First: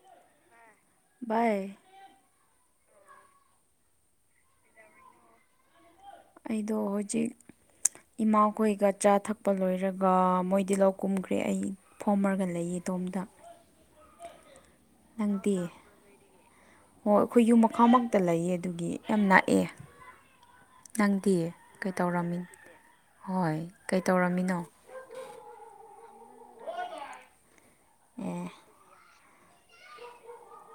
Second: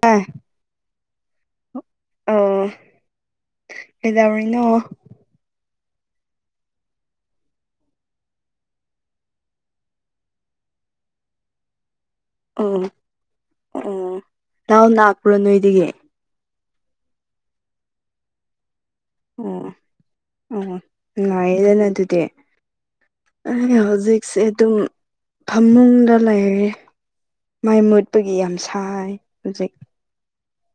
ꯇꯥꯏ ꯚꯥꯏ ꯑꯣ ꯀꯩꯗꯧꯔꯤꯅꯣ ꯑꯩꯗꯣ ꯍꯧꯖꯤꯛ ꯏꯃꯥꯈꯣꯏꯒ ꯆꯥ ꯊꯛꯄ ꯂꯣꯏꯔꯒ ꯃꯣꯏꯗꯤ ꯂꯧ ꯀꯨꯝꯈ꯭ꯔꯦ ꯑꯩ ꯐꯣꯝꯃꯔꯒ ꯂꯩꯌꯦ ꯑꯣ ꯑꯇꯣꯝꯗ ꯑꯣ ꯗꯥꯎ ꯂꯥꯛꯄ꯭ꯔꯣ ꯅꯪꯗꯤ ꯅꯣꯏꯗꯒꯤ ꯍꯣꯏ ꯑꯩꯈꯣꯏ ꯌꯨꯝ ꯃꯈꯥꯃꯛꯇ ꯂꯩꯌꯦ ꯑꯗꯨꯒꯤ ꯌꯥꯝ ꯅꯛꯑꯦ ꯑꯣ ꯑꯣ ꯅꯪꯗꯤ ꯅꯨꯉꯥꯏꯌꯦꯗꯅ ꯀꯩ ꯑꯗꯨꯗꯤ ꯇꯧꯔꯝꯃꯤ ꯍꯣꯏ ꯑꯩꯅ ꯀꯩ ꯍꯧꯖꯤꯛꯁꯦ ꯇꯧꯔꯝꯃꯤꯅꯣ ꯑꯗꯨꯝ ꯐꯝꯃꯨꯡꯗ ꯂꯩꯔꯦ ꯃꯥꯏ ꯃꯨꯠꯄꯒꯤ ꯑꯦ ꯌꯥꯝ ꯁꯥꯏ ꯍꯧꯖꯤꯛ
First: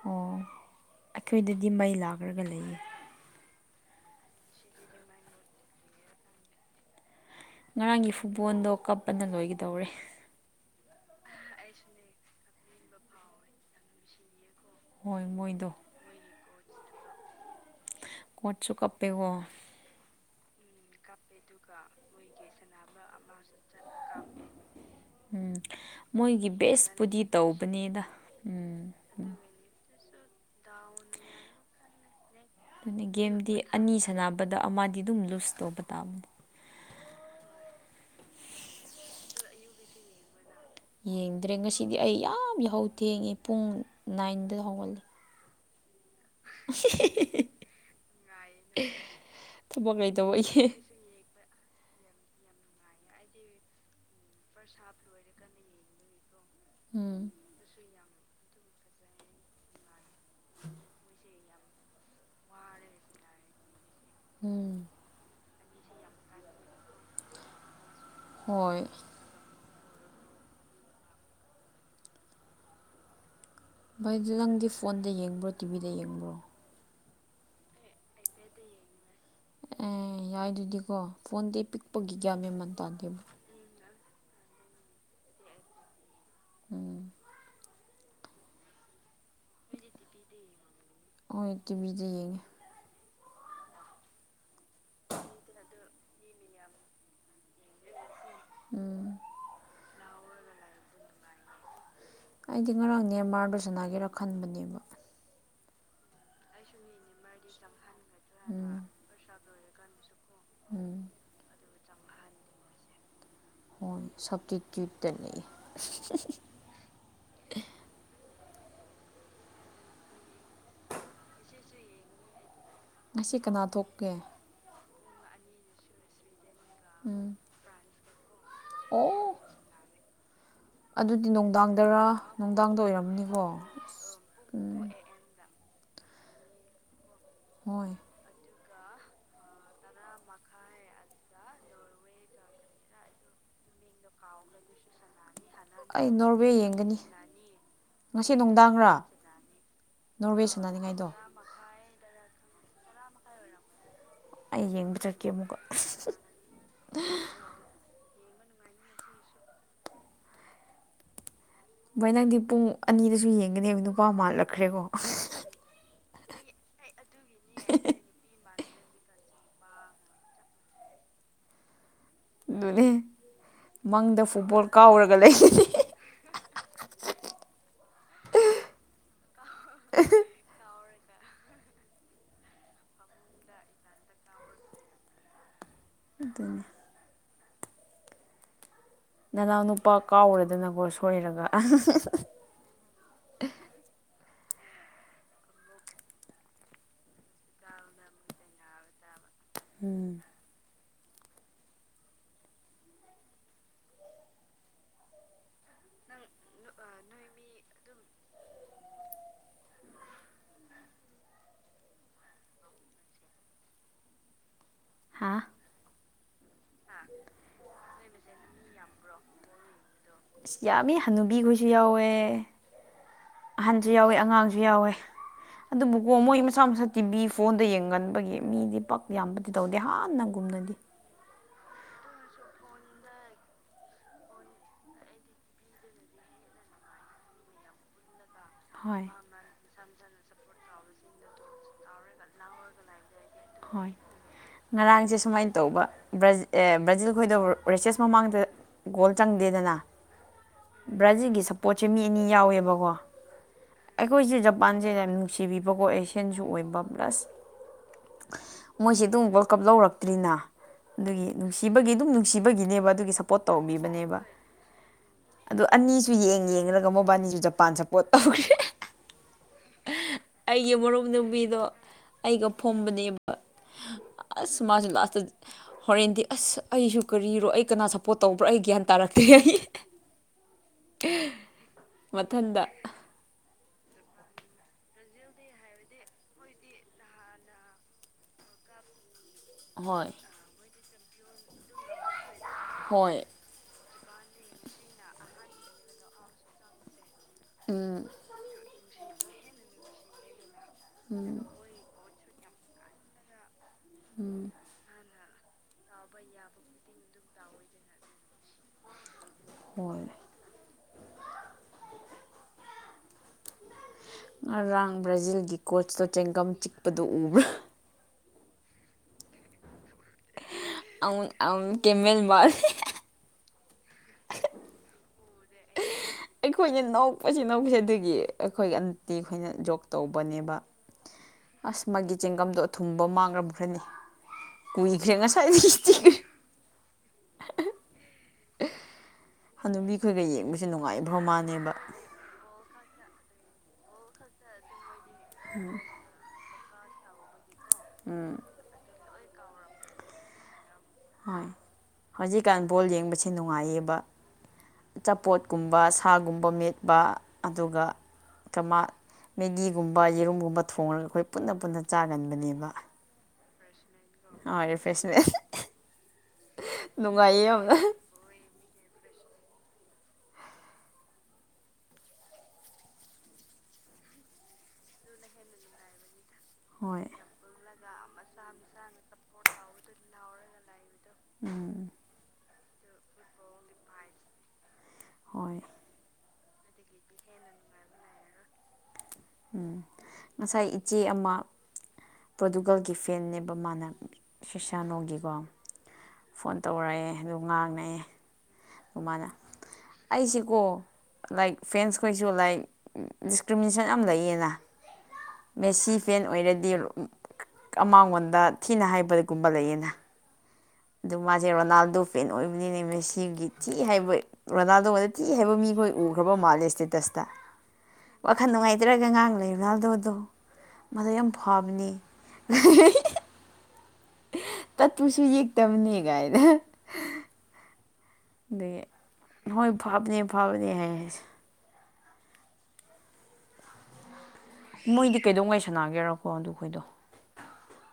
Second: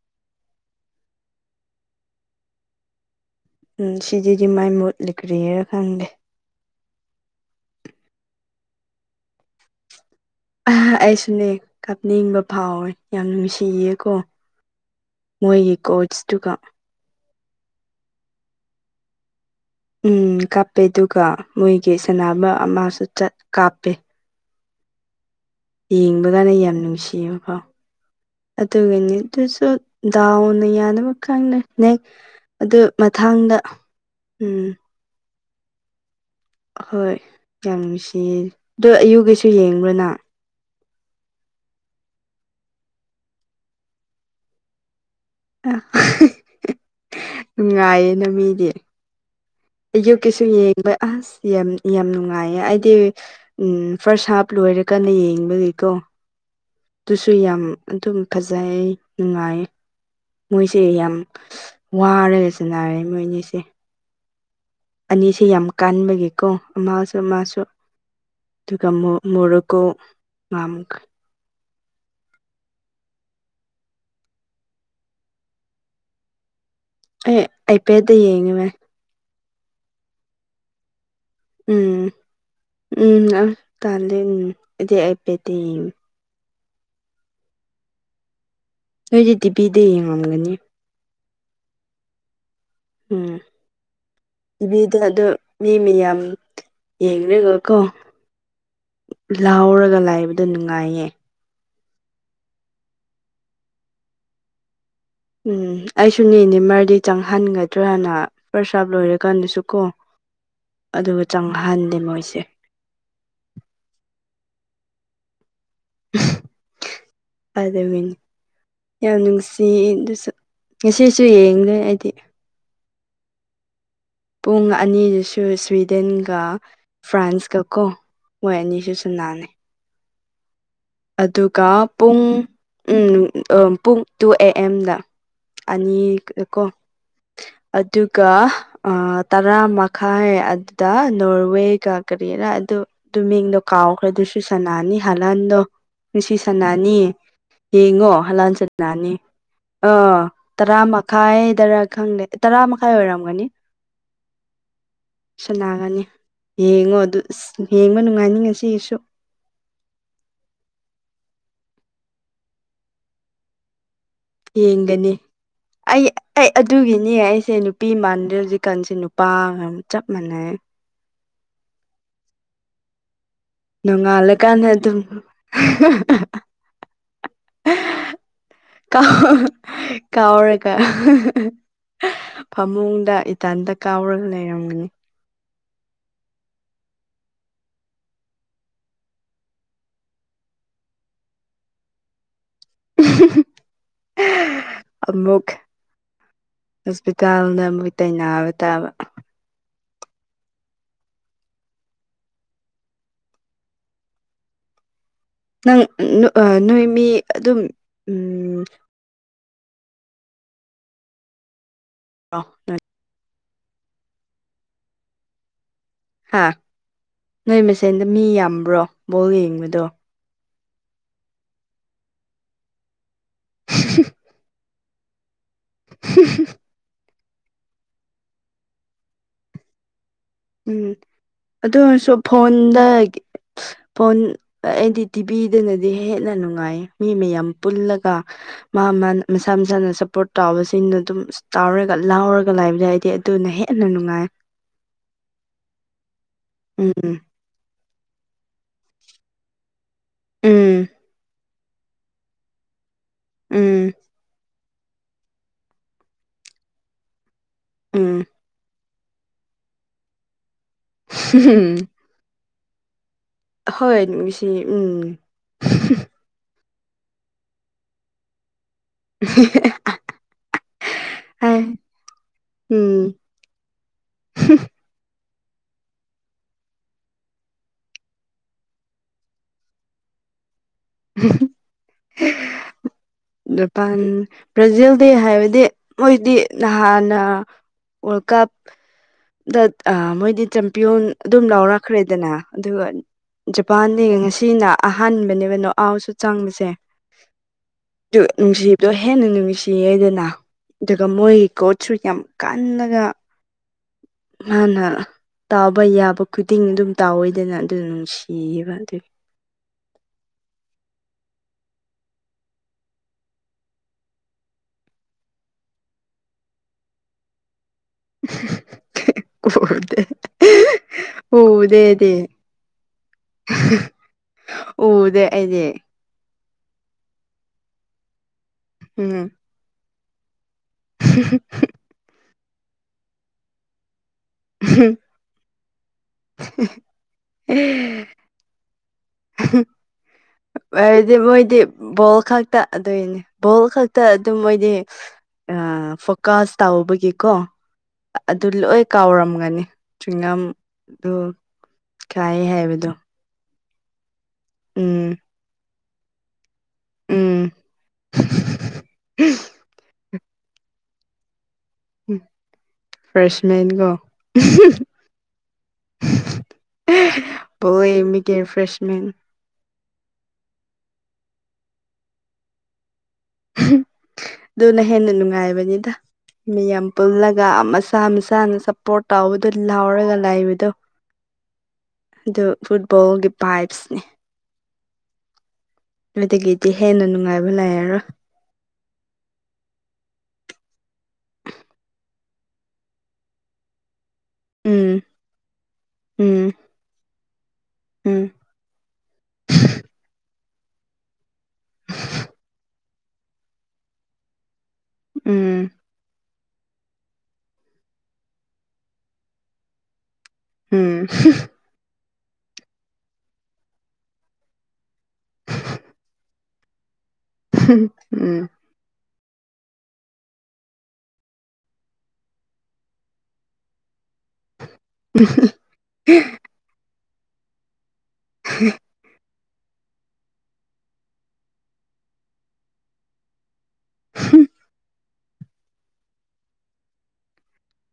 ꯑꯣ ꯑꯩꯈꯣꯏꯗꯗꯤ ꯃꯩ ꯂꯥꯛꯂꯒ ꯂꯩꯌꯦ ꯎꯝ ꯁꯤꯗꯗꯤ ꯃꯥꯏ ꯃꯨꯠꯂꯤ ꯀꯔꯤꯒꯤꯔ ꯈꯪꯗꯦ ꯉꯔꯥꯡꯒꯤ ꯐꯨꯠꯕꯣꯜꯗꯣ ꯀꯞꯄꯅ ꯂꯣꯏꯒꯦ ꯗꯧꯔꯦ ꯑ ꯑꯩꯁꯨꯅꯦ ꯀꯥꯞꯅꯤꯡꯕ ꯐꯥꯎꯋꯦ ꯌꯥꯝ ꯅꯨꯡꯁꯤꯌꯦꯀꯣ ꯍꯣꯏ ꯃꯣꯏꯗꯣ ꯃꯣꯏꯒꯤ ꯀꯣꯆꯇꯨꯒ ꯀꯣꯠꯁꯁꯨ ꯀꯞꯄꯦꯀꯣ ꯎ ꯀꯥꯞꯄꯦ ꯑꯗꯨꯒ ꯃꯣꯏꯒꯤ ꯁꯥꯟꯅꯕ ꯑꯃꯁꯨ ꯆꯠ ꯀꯥꯞꯄꯦ ꯎꯝ ꯃꯣꯏꯒꯤ ꯌꯦꯡꯕꯗꯅ ꯌꯥꯝ ꯕꯦꯁꯄꯨꯗꯤ ꯅꯨꯡꯁꯤꯌꯦꯕꯀꯣ ꯇꯧꯕꯅꯦꯗ ꯎꯝ ꯑꯗꯨꯒꯅꯤ ꯑꯗꯨꯁꯨ ꯗꯥꯎꯅ ꯌꯥꯗꯕ ꯈꯪꯗꯦ ꯅꯦ ꯑꯗꯨꯅꯦ ꯒꯦꯝꯗꯤ ꯑꯅꯤ ꯁꯥꯟꯅꯕꯗ ꯎꯝ ꯑꯃꯗꯤ ꯑꯗꯨꯝ ꯂꯨꯖ ꯇꯧꯕ ꯇꯥꯕ ꯍꯣꯏ ꯌꯥꯝ ꯅꯨꯡꯁꯤꯌꯦ ꯑꯗꯣ ꯑꯌꯨꯛꯒꯤꯁꯨ ꯌꯦꯡꯕ꯭ꯔꯥ ꯅꯪ ꯌꯦꯡꯗ꯭ꯔꯦ ꯉꯁꯤꯗꯤ ꯑꯩ ꯌꯥꯝ ꯌꯥꯍꯧ ꯊꯦꯡꯉꯦ ꯄꯨꯡ ꯅꯥꯏꯟꯗ ꯍꯧꯒꯠꯂꯦ ꯑ ꯅꯨꯡꯉꯥꯏꯌꯦꯅ ꯃꯤꯗꯤ ꯊꯕꯛ ꯑꯌꯨꯛꯀꯤꯁꯨ ꯂꯩꯇꯕꯒꯤ ꯌꯦꯡꯕ ꯑꯁ ꯌꯥꯝ ꯌꯥꯝ ꯅꯨꯡꯉꯥꯏꯌꯦ ꯑꯩꯗꯤ ꯎꯝ ꯐꯥꯔꯁ ꯍꯥꯞ ꯂꯣꯏꯔꯀꯥꯟꯗ ꯌꯦꯡꯕꯒꯤꯀꯣ ꯎꯝ ꯑꯗꯨꯁꯨ ꯌꯥꯝ ꯑꯗꯨꯝ ꯐꯖꯩ ꯅꯨꯡꯉꯥꯏꯌꯦ ꯃꯣꯏꯁꯦ ꯌꯥꯝ ꯋꯥꯔꯒꯁꯨꯅꯔꯦ ꯃꯣꯏ ꯑꯅꯤꯁꯦ ꯎꯝ ꯑꯅꯤꯁꯤ ꯌꯥꯝ ꯀꯥꯟꯕꯒꯤꯀꯣ ꯑꯃꯁꯨ ꯑꯃꯁꯨ ꯍꯣꯏ ꯑꯗꯨꯒ ꯑꯃꯨꯛ ꯃꯣꯔꯣꯀꯧ ꯉꯥꯝꯈ ꯚꯥꯏ ꯅꯪꯗꯤ ꯐꯣꯟꯗ ꯌꯦꯡꯕ꯭ꯔꯣ ꯇꯤꯚꯤꯗ ꯌꯦꯡꯕ꯭ꯔꯣ ꯑꯦ ꯑꯩꯄꯦꯠꯗ ꯌꯦꯡꯉꯤ ꯃꯦ ꯑꯦ ꯌꯥꯏ ꯑꯗꯨꯗꯤꯀꯣ ꯐꯣꯟꯗꯤ ꯄꯤꯛꯄꯒꯤꯒ꯭ꯌꯥ ꯃꯦꯝꯃꯟ ꯇꯥꯟꯗꯦ ꯇꯗꯦꯅꯦ ꯑꯩꯗꯤ ꯑꯥꯏꯄꯦꯠꯇ ꯌꯦꯡꯉꯤ ꯎꯝ ꯅꯣꯏꯗꯤꯗꯤ ꯇꯤꯚꯤꯗ ꯌꯦꯡꯉꯝꯒꯅꯤ ꯍꯣꯏ ꯇꯤꯚꯤꯗ ꯌꯦꯡꯉꯦ ꯎꯝ ꯇꯤꯚꯤꯗ ꯑꯗꯨꯣ ꯃꯤ ꯃꯌꯥꯝ ꯌꯦꯡꯉꯒꯀꯣ ꯎꯝ ꯂꯥꯎꯔꯒ ꯂꯥꯏꯕꯗ ꯅꯨꯡꯉꯥꯏꯌꯦ ꯑꯩꯗꯤ ꯉꯔꯥꯡ ꯅꯦꯝꯃꯥꯔꯒ ꯁꯅꯥꯒꯦꯔ ꯈꯟꯕꯅꯦꯕ ꯎꯝ ꯑꯩꯁꯨ ꯅꯅꯤ ꯅꯦꯃꯔꯗꯤ ꯆꯪꯍꯟꯒꯗ꯭ꯔꯅ ꯄ꯭ꯔꯁꯥꯞ ꯂꯣꯏꯔꯀꯥꯟꯗꯁꯨ ꯀꯣ ꯎꯝ ꯑꯗꯨꯒ ꯆꯪꯍꯟꯗꯦ ꯃꯣꯏꯁꯦ ꯍꯣ ꯁꯕꯇꯤ ꯇ꯭ꯌꯨꯠꯇꯅꯦ ꯑꯗꯨ ꯋꯤꯟ ꯌꯥꯝ ꯅꯨꯡꯁꯤꯌꯦ ꯑꯗꯨꯁꯨ ꯉꯁꯤꯁꯨ ꯌꯦꯡꯗꯣꯏ ꯑꯩꯗꯤ ꯉꯁꯤ ꯀꯅꯥ ꯊꯣꯛꯀꯦ ꯄꯨꯡ ꯑꯅꯤꯗꯨꯁꯨ ꯁ꯭ꯋꯤꯗꯦꯟꯒ ꯎꯝ ꯐ꯭ꯔꯥꯟꯁꯀ ꯀꯣ ꯃꯣꯏ ꯑꯅꯤꯁꯨ ꯑꯣ ꯁꯟꯅꯅꯦ ꯑꯗꯨꯗꯤ ꯑꯗꯨꯒ ꯄꯨꯡ ꯅꯨꯡꯗꯥꯡꯗꯔ ꯅꯨꯡꯗꯥꯡꯗ ꯎꯝ ꯑ ꯑꯣꯏꯔꯝꯅꯤꯀꯣ ꯄꯨꯡ ꯇꯨ ꯑꯦ ꯎꯝ ꯑꯦꯝꯗ ꯑꯅꯤ ꯀꯣ ꯍꯣꯏ ꯑꯗꯨ ꯒ ꯑ ꯇꯔꯥ ꯃꯈꯥꯏ ꯑꯗꯨꯗ ꯅꯣꯔꯋꯦꯒ ꯀꯔꯤꯔꯥ ꯑꯗꯨ ꯑꯗꯨ ꯃꯤꯡꯗꯣ ꯀꯥꯎꯈ꯭ꯔ ꯑꯗꯨꯁꯨ ꯁꯅꯥꯅꯤ ꯍꯥꯜꯂꯟꯗꯣ ꯑꯩ ꯅꯨꯁꯤ ꯅꯣꯔꯋꯦ ꯌꯦꯡꯒꯅꯤ ꯁꯅꯥꯅꯤ ꯌꯦꯡꯉꯣ ꯉꯁꯤ ꯍꯂꯥꯟꯁꯨ ꯅꯨꯡꯗꯥꯡꯔꯥ ꯁꯅꯥꯅꯤ ꯑ ꯅꯣꯔꯋꯦ ꯇꯔꯥ ꯁꯥꯟꯅꯅꯤꯡꯉꯥꯏꯗꯣ ꯃꯈꯥꯏꯗꯔ ꯈꯪꯗꯦ ꯇꯔꯥ ꯃꯈꯥꯏ ꯑꯣꯏꯔꯝꯒꯅꯤ ꯑꯩ ꯌꯦꯡꯕ ꯆꯠꯀꯦ ꯑꯃꯨꯛꯀ ꯁꯅꯥꯒꯅꯤ ꯌꯦꯡꯉꯣ ꯑꯗꯨ ꯑꯁ ꯌꯦꯡꯕ ꯅꯨꯡꯉꯥꯏꯅꯤ ꯉꯁꯤꯁꯨ ꯚꯣꯏ ꯅꯪꯗꯤ ꯄꯨꯡ ꯑꯅꯤꯗꯁꯨ ꯌꯦꯡꯒꯅꯦꯕ ꯅꯨꯄꯥ ꯃꯥꯜꯂꯛ ꯌꯦꯡꯒꯅꯤ ꯑꯩ ꯑꯩ ꯑꯗꯨꯒꯤꯅꯦ ꯑꯩꯁꯦ ꯅꯨꯄꯤ ꯃꯥꯟꯗꯦ ꯍꯧꯖꯤꯛꯀꯥꯟꯁꯦ ꯅꯨꯄꯥꯒ ꯆꯞ ꯃꯥꯟꯅꯩ ꯅꯣꯅꯦ ꯅꯣꯡꯉꯜꯂ ꯀꯥꯟꯗ ꯑꯗꯨꯝ ꯂꯩꯒꯅꯤ ꯀꯥꯎ ꯀꯥꯎꯔꯛ ꯒ ꯐꯃꯨꯡꯗ ꯏꯇꯥꯟꯇ ꯀꯥꯎꯔꯒ ꯂꯩꯔꯝꯒꯅꯤ ꯑꯗꯨꯅꯦ ꯅꯅꯥꯎ ꯅꯨꯄꯥ ꯀꯥꯎꯔꯗꯅꯀꯣ ꯁꯣꯏꯔꯒ [unintelligible] ꯑꯃꯨꯛ ꯍꯣꯁꯄꯤꯇꯥꯜꯗ ꯑꯃꯨꯛ ꯅꯕ ꯇꯥꯕ ꯎꯝ ꯅꯪ ꯑꯥ ꯅꯣꯏ ꯃꯤ ꯑꯗꯨꯝ ꯎꯝ [unintelligible] ꯍꯥ ꯍꯥ ꯅꯣꯏ ꯃꯁꯦꯟꯗ ꯃꯤ ꯌꯥꯝꯕ꯭ꯔꯣ ꯕꯣꯜ ꯌꯦꯡꯕꯗꯣ ꯑꯁ ꯌꯥꯝꯃꯤ ꯍꯅꯨꯕꯤꯈꯣꯏꯁꯨ ꯌꯥꯎꯋꯦ ꯑꯍꯟꯁꯨ ꯌꯥꯎꯋꯦ ꯑꯉꯥꯡꯁꯨ ꯌꯥꯎꯋꯦ ꯑꯗꯨꯕꯨꯀꯣ ꯃꯣꯏ ꯃꯁꯥ ꯃꯁꯥ ꯇꯤꯚꯤ ꯐꯣꯟꯗ ꯌꯦꯡꯒꯟꯕꯒꯤ ꯃꯤꯗꯤ ꯄꯛ ꯌꯥꯝꯕꯗꯤ ꯇꯧꯗꯦ ꯍꯥꯟꯅ ꯎꯝ ꯑꯗꯨ ꯑꯣꯢꯔꯁꯨ ꯐꯣꯟꯗ ꯐꯣꯟ ꯑꯩꯗꯤ ꯇꯤꯚꯤꯗꯅꯗꯤ ꯍꯦꯟꯅ ꯅꯨꯡꯉꯥꯏꯌꯦ ꯃꯤ ꯃꯌꯥꯝ ꯄꯨꯜꯂꯒ ꯃꯥ ꯍꯣꯏ ꯃꯟ ꯃꯁꯥ ꯃꯁꯥꯅ ꯁꯞꯄꯣꯔꯠ ꯇꯥꯕꯁꯤꯡꯅ ꯗꯨꯝ ꯇꯥꯎꯔꯒ ꯂꯥꯎꯔꯒ ꯂꯥꯏꯕꯅꯦ ꯑꯩꯗꯤ ꯗꯨꯅ ꯍꯦꯟꯅ ꯍꯣꯏ ꯅꯨꯡꯉꯥꯏꯌꯦ ꯉꯔꯥꯡꯁꯦ ꯁꯨꯃꯥꯏꯅ ꯇꯧꯕ ꯕ꯭ꯔꯁ ꯑꯦ ꯕ꯭ꯔꯥꯖꯤꯜ ꯎꯝ ꯈꯣꯏꯗꯣ ꯔꯦꯁꯦꯁ ꯃꯃꯥꯡꯗ ꯒꯣꯜ ꯆꯪꯗꯦꯗꯅ ꯎꯝ ꯕ꯭ꯔꯥꯖꯤꯜꯒꯤ ꯁꯞ ꯄꯣꯠꯁꯦ ꯃꯤ ꯑꯅꯤ ꯌꯥꯎꯋꯦꯕꯀꯣ ꯎꯝ ꯑꯩꯈꯣꯏꯁꯦ ꯖꯄꯥꯟꯁꯦ ꯌꯥꯝ ꯅꯨꯡꯁꯤꯕꯤꯕꯀꯣ ꯑꯦꯁꯤꯌꯥꯟꯁꯨ ꯑꯣꯏꯕ ꯄ꯭ꯂꯁ ꯎꯝ ꯃꯣꯏꯁꯦ ꯗꯨꯝ ꯋꯥꯔꯜꯗ ꯀꯞ ꯂꯧꯔꯛꯇ꯭ꯔꯤꯅ ꯑꯗꯨꯒꯤ ꯅꯨꯡꯁꯤꯕꯒꯤ ꯗꯨꯝ ꯅꯨꯡꯁꯤꯕꯒꯤꯅꯦꯕ ꯑꯗꯨꯒꯤ ꯁꯞ ꯄꯣꯠ ꯍꯣꯏ ꯇꯧꯕꯤꯕꯅꯦꯕ ꯅꯨꯡꯁꯤ ꯎꯝ ꯑꯗꯣ ꯑꯅꯤꯁꯨ ꯌꯦꯡ ꯌꯦꯡꯂꯒ ꯃꯣꯏꯕꯥꯅꯤꯁꯨ ꯖꯄꯥꯟ ꯁꯞꯄꯣꯔꯠ ꯇꯧꯌꯦ [unintelligible] ꯑꯩꯒꯤ ꯃꯔꯨꯞ ꯍꯥꯏ ꯅꯨꯨꯕꯤꯗꯣ ꯑꯩꯒ ꯎꯝ ꯐꯣꯝꯕꯅꯦꯕ ꯑꯁ ꯃꯥꯁꯨ ꯂꯥꯁꯇ ꯍꯣꯔꯦꯟꯗꯤ ꯑꯁ ꯑꯩꯁꯨ ꯀꯔꯤꯔꯣ ꯑꯩ ꯀꯅꯥ ꯁꯞꯄꯣꯔꯠ ꯇꯧꯕ꯭ꯔꯥ ꯑꯩ ꯒ꯭ꯌꯥꯟ ꯇꯥꯔꯛꯇ꯭ꯔꯦ ꯑꯩ ꯃꯊꯟꯗ ꯖꯄꯥꯟ ꯕ꯭ꯔꯥꯖꯤꯜꯗꯤ ꯍꯥꯏꯕꯗꯤ ꯃꯣꯏꯗꯤ ꯅꯍꯥꯟꯅ ꯋꯥꯔꯜꯗ ꯀꯞ ꯗ ꯑꯥ ꯍꯣꯏ ꯃꯣꯏꯗꯤ ꯆꯝꯄꯤꯌꯣꯟ ꯑꯗꯨꯝ ꯂꯧꯔꯛꯈ꯭ꯔꯦꯗꯅ ꯑꯗꯨꯢ ꯋꯥꯅꯤ ꯍꯣꯏ ꯖꯄꯥꯟꯗꯤ ꯉꯁꯤꯅ ꯑꯍꯥꯟꯕꯅꯦꯕ ꯅꯣꯑꯥꯎꯁꯨ ꯆꯪꯕꯁꯦ ꯎꯝ ꯗꯨ ꯅꯨꯡꯁꯤꯕꯗꯣ ꯍꯦꯟꯅ ꯅꯨꯡꯁꯤꯌꯦꯗꯅ ꯑꯗꯨꯒ ꯃꯣꯏꯒꯤ ꯀꯣ ꯁꯨ ꯌꯥꯝ ꯀꯟꯂꯒ ꯃꯥꯅ ꯇꯥꯕ ꯌꯥꯕ ꯈꯨꯗꯤꯡ ꯗꯨꯝ ꯇꯥꯎꯏꯗꯅ ꯑꯗꯨꯗꯨꯅ ꯅꯨꯡꯁꯤꯌꯦꯕ ꯑꯗꯨꯒꯤ ꯍꯣꯏ ꯉꯔꯥꯡ ꯕ꯭ꯔꯥꯖꯤꯜꯒꯤ ꯀꯣꯠꯁꯇꯣ ꯆꯦꯡꯒꯝ ꯆꯤꯛꯄꯗꯣ ꯎꯕ꯭ꯔꯥ ꯎꯗꯦ ꯎꯗꯦ ꯑꯩꯗꯤ [unintelligible] ꯎꯗꯦ ꯑꯩꯗꯤ ꯑꯩꯈꯣꯏꯅ ꯅꯣꯛꯄꯁꯤ ꯅꯣꯛꯄꯁꯤ ꯗꯨꯒꯤ ꯑꯈꯣꯏ ꯑꯟꯇꯤ ꯎꯝ ꯈꯣꯏꯅ ꯖꯣꯛ ꯇꯧꯕꯅꯦꯕ ꯑꯁ ꯃꯥꯒꯤ ꯆꯦꯡꯒꯝꯗꯣ ꯑꯊꯨꯝꯕ ꯃꯥꯡꯂꯝꯈ꯭ꯔꯅꯤ ꯀꯣꯖꯤꯛꯁꯦ ꯉꯁꯥꯢꯗꯒꯤ [unintelligible] [unintelligible] ꯍꯅꯨꯕꯤꯈꯣꯏꯒ ꯌꯦꯡꯕꯁꯦ ꯑꯣꯢꯔꯗꯤ ꯅꯨꯡꯉꯥꯏꯕ ꯃꯣꯏꯗꯤ ꯃꯥꯅꯦꯕ ꯕꯣꯜ ꯈꯛ ꯇ ꯑꯗꯨꯏꯅꯤ ꯕꯣꯜ ꯈꯛꯇ ꯑꯗꯨꯝ ꯃꯣꯏꯗꯤ ꯑꯥ ꯐꯨꯠ ꯀꯥꯁ ꯇꯧꯕꯒꯤꯀꯣ ꯑꯗꯨ ꯂꯣꯏ ꯀꯥꯎꯔꯝꯒꯅꯤ ꯆ꯭ꯋꯤꯡꯒꯝ ꯍꯣꯏ ꯍꯧꯖꯤꯛꯀꯥꯟ ꯕꯣꯜ ꯌꯦꯡꯕꯁꯤ ꯅꯨꯡꯉꯥꯏꯌꯦꯕ ꯎꯝ ꯑꯆꯥꯄꯣꯠꯀꯨꯝꯕ ꯁꯥꯒꯨꯝꯕ ꯃꯤꯠ ꯕ ꯎꯝ ꯑꯗꯨꯒ ꯀꯃꯥ ꯃꯦꯒꯤꯒꯨꯝꯕ ꯌꯦꯔꯨꯝꯒꯨꯝꯕ ꯊꯣꯡꯔꯒ ꯑꯩꯈꯣꯏ ꯄꯨꯟꯅ ꯄꯨꯟꯅ ꯆꯥꯒꯟꯕꯅꯦꯕ ꯐ꯭ꯔꯦꯁꯃꯦꯟꯒꯣ ꯌꯣꯢ ꯔꯤꯐ꯭ꯔꯦꯁꯃꯦꯟ ꯅꯨꯡꯉꯥꯏꯌꯦ ꯌꯥꯝꯅ [unintelligible] ꯔꯤꯐ꯭ꯔꯦꯁꯃꯦꯟ ꯗꯨꯅ ꯍꯦꯟꯅ ꯅꯨꯡꯉꯥꯏꯕꯅꯤꯗ ꯃꯤꯌꯥꯝ ꯍꯣꯏ ꯄꯨꯜꯂꯒ ꯃꯁꯥ ꯃꯁꯥꯅ ꯁꯞꯄꯣꯔꯠ ꯇꯥꯎꯕꯗꯣ ꯂꯥꯎꯔꯒ ꯂꯥꯏꯕꯗꯣ ꯎꯝ ꯑꯗꯨ ꯐꯨꯠꯕꯣꯜꯒꯤ ꯚꯥꯏꯖꯁꯅꯦ ꯍꯣꯏ ꯅꯣꯢꯗꯒꯤꯗꯤ ꯍꯦꯟꯅ ꯅꯨꯡꯉꯥꯏꯕ ꯂꯩꯔꯔꯣꯏ ꯎꯝ ꯉꯁꯥꯏ ꯏꯆꯦ ꯑꯃ ꯄ꯭ꯔꯣꯇꯨꯒꯜꯒꯤ ꯐꯦꯟꯅꯦꯕ ꯃꯥꯅ ꯎꯝ ꯁꯤꯁꯥꯅꯣꯒꯤꯀꯣ ꯎꯝ ꯐꯣꯟ ꯇꯧꯔꯛꯑꯦ ꯑꯗꯨ ꯉꯥꯡꯅꯩꯌꯦ ꯎꯝ ꯃꯥꯅꯥ ꯑꯩꯁꯦꯀꯣ ꯂꯥꯏꯛ ꯐꯦꯟꯁꯈꯣꯏꯁꯨ ꯂꯥꯏꯛ ꯗꯤꯁꯀ꯭ꯔꯤꯃꯤꯅꯦꯁꯟ ꯌꯥꯝ ꯂꯩꯌꯦꯅ ꯎꯝ ꯃꯦꯁꯤ ꯐꯦꯟ ꯑꯣꯏꯔꯗꯤ ꯃꯥꯡꯉꯣꯟꯗ ꯊꯤꯅ ꯍꯥꯏꯕꯒꯨꯝꯕ ꯂꯩꯌꯦꯅꯥ ꯎꯝ ꯑꯗꯣ ꯃꯥꯁꯦ ꯔꯣꯅꯥꯜꯗꯣ ꯐꯦꯟ ꯑꯣꯏꯕꯅꯤꯅꯦ ꯃꯦꯁꯤꯒꯤ ꯊꯤ ꯍꯥꯏꯕ ꯔꯣꯅꯥꯜꯗꯣꯍꯣꯏꯗ ꯊꯤ ꯍꯥꯏꯕ ꯃꯤꯈꯣꯏ ꯎꯈ꯭ꯔꯥꯕ ꯃꯥꯜꯂꯦ ꯁꯇꯦꯇꯁꯇ ꯎꯝ ꯋꯥꯈꯟ ꯅꯨꯡꯉꯥꯏ ꯇꯔ꯭ꯒꯥ ꯉꯥꯡ ꯂꯩ ꯔꯣꯅꯥꯜꯗꯣꯗꯣ ꯃꯥꯗꯣ ꯌꯥꯝ ꯐꯥꯕꯅꯦ ꯇꯥꯠꯇꯨꯁꯨ ꯌꯦꯛꯇꯕꯅꯦ ꯒꯥꯏꯅ ꯑꯗꯒꯤ ꯍꯣꯏ ꯐꯥꯕꯅꯦ ꯐꯥꯕꯅꯦ ꯍꯥꯏꯌꯦ ꯑꯩꯁꯦ [unintelligible] ꯃꯣꯏꯗꯤ ꯀꯩꯗꯧꯉꯩ ꯁꯥꯟꯅꯒꯦꯔꯀꯣ ꯑꯗꯨꯈꯣꯏꯗꯣ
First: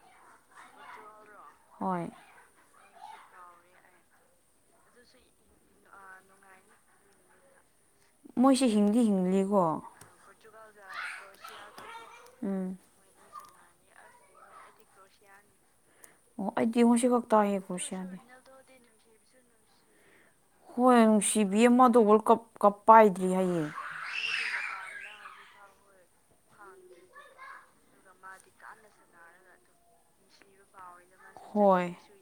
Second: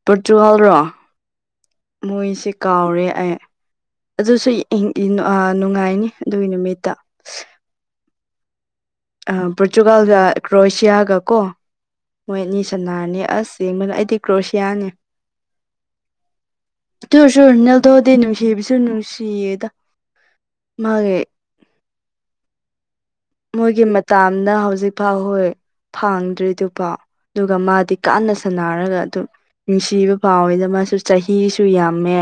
ꯄ꯭ꯔꯣꯇꯨꯒꯜꯔꯣ ꯍꯣꯏ ꯃꯣꯏꯁꯦ ꯀꯥꯎꯔꯦ ꯑꯩ ꯑꯗꯨꯁꯨ [unintelligible] ꯅꯨꯡꯉꯥꯏꯅꯤ ꯑꯗꯨꯒꯤ ꯅꯨꯃꯤꯠꯇ ꯃꯣꯏꯁꯦ ꯍꯤꯡꯗꯤ ꯍꯤꯡ ꯑꯥ ꯄꯣꯔꯇꯨꯒꯜꯒ ꯀ꯭ꯔꯣꯁꯤꯌꯥꯒ ꯀꯣ ꯃꯣꯏ ꯑꯅꯤ ꯁꯥꯟꯅꯔꯅꯤ ꯑꯁ ꯌꯦꯡꯕꯗ ꯑꯩꯗꯤ ꯀ꯭ꯔꯣꯁꯤꯌꯥꯅꯦ ꯑꯩꯗꯤ ꯉꯁꯤ ꯇꯨ ꯈꯛ ꯑꯣꯢꯔꯁꯨ ꯇꯥꯏꯌꯦ ꯔꯣꯅꯦꯜꯗꯣꯗꯤ ꯀ꯭ꯔꯣꯁꯤꯌꯥꯒꯤ ꯅꯨꯡꯁꯤꯕꯤꯁꯨ ꯅꯨꯡꯁꯤꯌꯦꯗ ꯍꯣꯏ ꯃꯥꯒꯤ ꯅꯨꯡꯁꯤꯕꯤꯌꯦ ꯃꯥꯗꯣ ꯋꯥꯔꯜꯗ ꯀꯞ ꯀꯞ ꯄꯥꯏꯗ꯭ꯔꯤ ꯍꯥꯏꯌꯦ ꯇꯥꯝꯅ ꯍꯧꯖꯤꯛ ꯐꯥꯎ ꯍꯣꯏ ꯐꯥꯡꯗ꯭ꯔꯤꯗꯨꯐꯥꯎ ꯑꯗꯨꯒ ꯃꯥꯗꯤ ꯀꯥꯟꯅ ꯁꯥꯟꯅꯔꯒ ꯑꯗꯨꯝ ꯅꯨꯡꯁꯤꯕ ꯐꯥꯎꯋꯦꯗ ꯃꯥꯁꯨ ꯆꯍꯤꯁꯨ ꯍꯣꯏ ꯌꯥꯝꯃꯦ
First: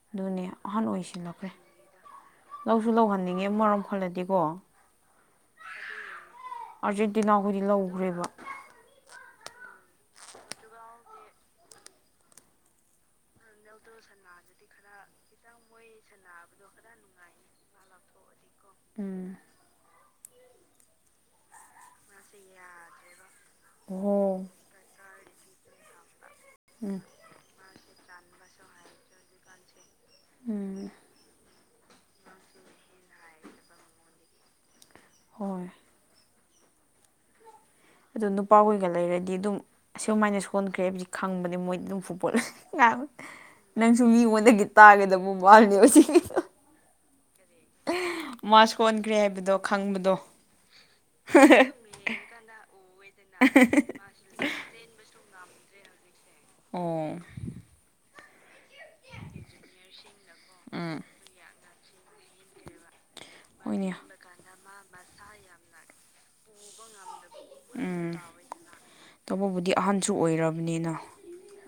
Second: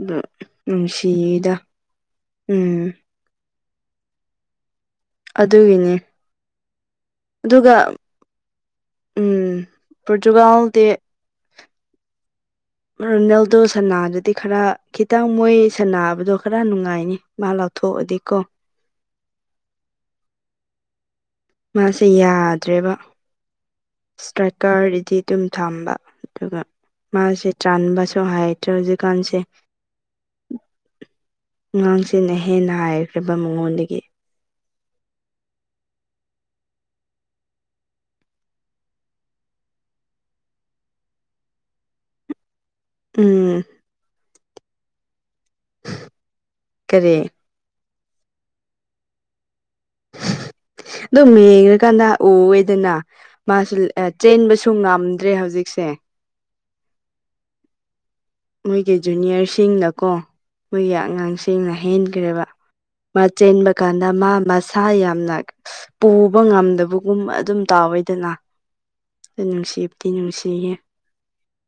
ꯑꯗꯨ ꯑꯗꯨꯅꯦ ꯑꯍꯟ ꯑꯣꯏꯁꯤꯜꯂꯛꯈ꯭ꯔꯦ ꯅꯨꯡꯁꯤꯗ ꯎꯝ ꯂꯧꯁꯨ ꯂꯧꯍꯟꯅꯤꯡꯉꯦ ꯃꯔꯝ ꯈꯜꯂꯗꯤꯀꯣ ꯑꯗꯨꯒꯤꯅꯦ ꯑꯥꯔꯖꯦꯟꯇꯤꯅꯥ ꯍꯣꯏꯗꯤ ꯑꯗꯨꯒ ꯂꯧꯒ꯭ꯔꯦꯕ ꯎꯝ ꯄ꯭ꯔꯣꯇꯨꯒꯥꯜꯗꯤ [inaudible] ꯔꯣꯅꯦꯜꯗꯣ ꯁꯅꯥꯔꯗꯤ ꯈꯔ ꯈꯤꯇꯪ ꯃꯣꯏ ꯁꯟꯅꯥꯕꯗꯣ ꯈꯔ ꯅꯨꯡꯉꯥꯏꯅꯤ ꯃꯥ ꯂꯧꯊꯣꯛꯑꯗꯤ ꯀꯣ ꯎꯝ ꯃꯥꯁꯦ ꯌꯥꯗ꯭ꯔꯦꯕ ꯑꯣ ꯁꯇ꯭ꯔꯥꯏꯀꯔꯗꯗꯤ ꯑꯗꯨꯝ ꯊꯝꯕ ꯗꯨꯒ ꯎꯝ ꯃꯥꯁꯦ ꯆꯥꯟꯕꯁꯨ ꯍꯥꯏꯇ꯭ꯔꯦ ꯍꯧꯖꯤꯛꯀꯥꯟꯁꯦ ꯉꯥꯡꯁꯤꯡꯅ ꯍꯦꯟꯅ ꯍꯩꯈ꯭ꯔꯦꯕ ꯃꯉꯣꯟꯗꯒꯤ ꯍꯣꯏ ꯑꯗꯨ ꯅꯨꯄꯥ ꯍꯣꯏꯒ ꯂꯩꯔꯗꯤ ꯑꯗꯨꯝ ꯑꯁꯨꯃꯥꯏꯅ ꯁꯣꯟꯈ꯭ꯔꯦ ꯍꯥꯏꯕꯗꯤ ꯈꯪꯕꯅꯦ ꯃꯣꯏꯗꯤ ꯑꯗꯨꯝ ꯐꯨꯠꯕꯣꯜ ꯎꯝ ꯅꯪꯁꯨ ꯃꯤꯉꯣꯟꯗꯒꯤ ꯇꯥꯒꯗꯕ ꯃꯥꯜꯂꯤ ꯍꯧꯖꯤꯛꯀꯤꯗꯣ ꯀꯔꯤ ꯃꯥ ꯁꯣꯟꯈ꯭ꯔꯦ ꯍꯥꯏꯕꯗꯣ ꯈꯪꯕꯗꯣ ꯗꯨꯝ ꯌꯦꯡꯔꯀꯥꯟꯗ ꯎꯏꯌꯦꯗꯅꯥ ꯃꯥꯁꯨ ꯆꯦꯟꯕꯁꯨ ꯉꯥꯝꯗ꯭ꯔꯦ ꯍꯧꯖꯤꯛꯁꯦ ꯑꯦ ꯃꯣꯏꯒꯤ ꯖꯨꯅꯤꯌꯔꯁꯤꯡꯅꯀꯣ ꯃꯣꯏꯒꯤ ꯎꯝ ꯑꯉꯥꯡꯁꯤꯡꯅ ꯍꯦꯟꯒ꯭ꯔꯦꯕ ꯃꯥ ꯆꯦꯟꯕ ꯍꯣꯏꯅꯦ ꯀꯥꯟꯗ ꯃꯥ ꯃꯁꯥ ꯌꯥꯝꯅ ꯄꯨꯕ ꯉꯝꯗꯕꯒꯨꯝ ꯑꯗꯨꯝ ꯎꯝ ꯇꯥꯎꯋꯤꯗꯅ ꯗꯣ ꯇꯧꯕꯕꯨꯗꯤ ꯅꯨꯡꯁꯤꯕꯗꯤ ꯑꯍꯟꯁꯨ ꯅꯨꯡꯁꯤꯌꯦ ꯑꯣꯏꯔꯕꯅꯤꯅ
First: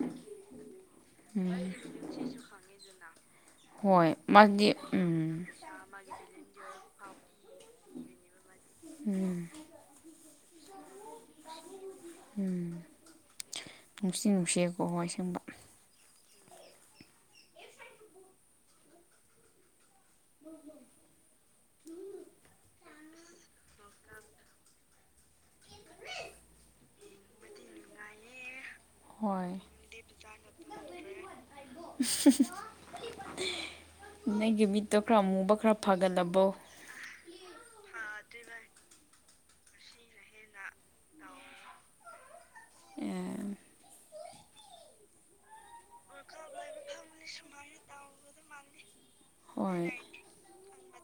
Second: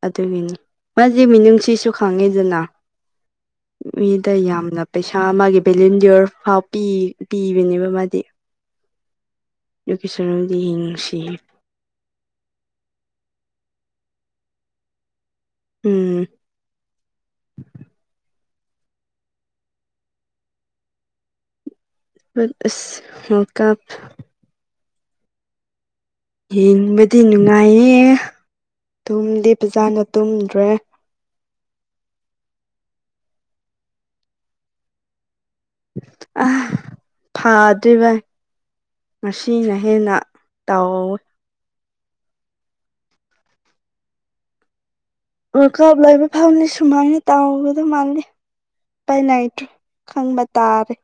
ꯑꯗꯨꯒꯤꯅꯤ ꯃꯥꯖꯦ ꯃꯤꯅꯨꯡꯁꯤꯁꯨ ꯐꯪꯉꯦꯗꯅ ꯍꯣꯏ ꯃꯤꯗ ꯃꯥꯗꯤ ꯌꯥꯝꯅ ꯄꯩꯁꯥ ꯎꯝ ꯃꯥꯒꯤ ꯚꯦꯂꯤꯟꯗꯤꯌꯣꯔ ꯐꯥꯎ ꯄꯤ ꯄꯤꯕꯅꯦꯕ ꯃꯥꯗꯤ ꯎꯝ [unintelligible] ꯅꯨꯡꯁꯤꯌꯦ ꯎꯝ ꯅꯨꯡꯁꯤ ꯅꯨꯡꯁꯤꯀꯣ ꯍꯣꯢ ꯁꯦꯡꯕ ꯎꯝ [unintelligible] ꯑꯁ ꯋ꯭ꯥꯔꯜꯗ ꯀꯞ [inaudible] ꯌꯦꯡꯕꯗꯤ ꯅꯨꯡꯉꯥꯏꯌꯦ ꯇꯨꯝꯗꯤ ꯍꯣꯏ ꯄꯖꯥꯅ ꯇꯨꯝꯗ꯭ꯔꯦ ꯅꯒꯤ ꯃꯤꯠꯇꯣ ꯈꯔ ꯃꯨꯕ ꯈꯔ ꯐꯒꯠꯂꯕꯣ ꯑꯥ ꯐꯥꯗꯣꯢꯕꯥꯢ ꯉꯁꯤꯅ ꯍꯦꯟꯅ ꯇꯧꯋꯦ ꯑꯦ ꯋꯥꯥꯜ ꯀꯥꯞ ꯂꯣꯏꯕ ꯐꯥꯎꯗꯤ ꯁꯨꯃꯥꯏꯅ ꯇꯥꯎꯒꯗꯧ [unintelligible] [unintelligible] ꯈꯪꯕ ꯇꯥꯔꯦ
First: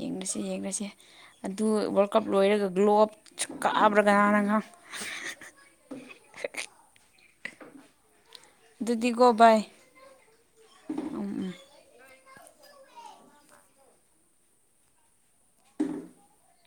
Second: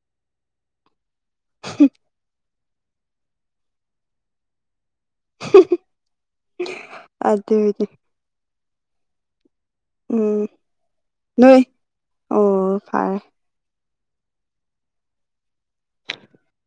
ꯌꯦꯡꯅꯁꯦ ꯌꯦꯡꯔꯁꯦ ꯑꯗꯨ ꯋꯥꯔꯜ ꯀꯞ ꯂꯣꯏꯔꯒ ꯒ꯭ꯂꯣ ꯑꯞ ꯁꯨ ꯀꯥꯕ꯭ꯔꯥ [unintelligible] ꯑꯗꯨꯅꯤ ꯑꯗꯨꯗꯤꯒꯣ ꯕꯥꯏ ꯎꯝ ꯅꯣꯏ ꯑꯣ ꯐꯥꯔꯦ [inaudible]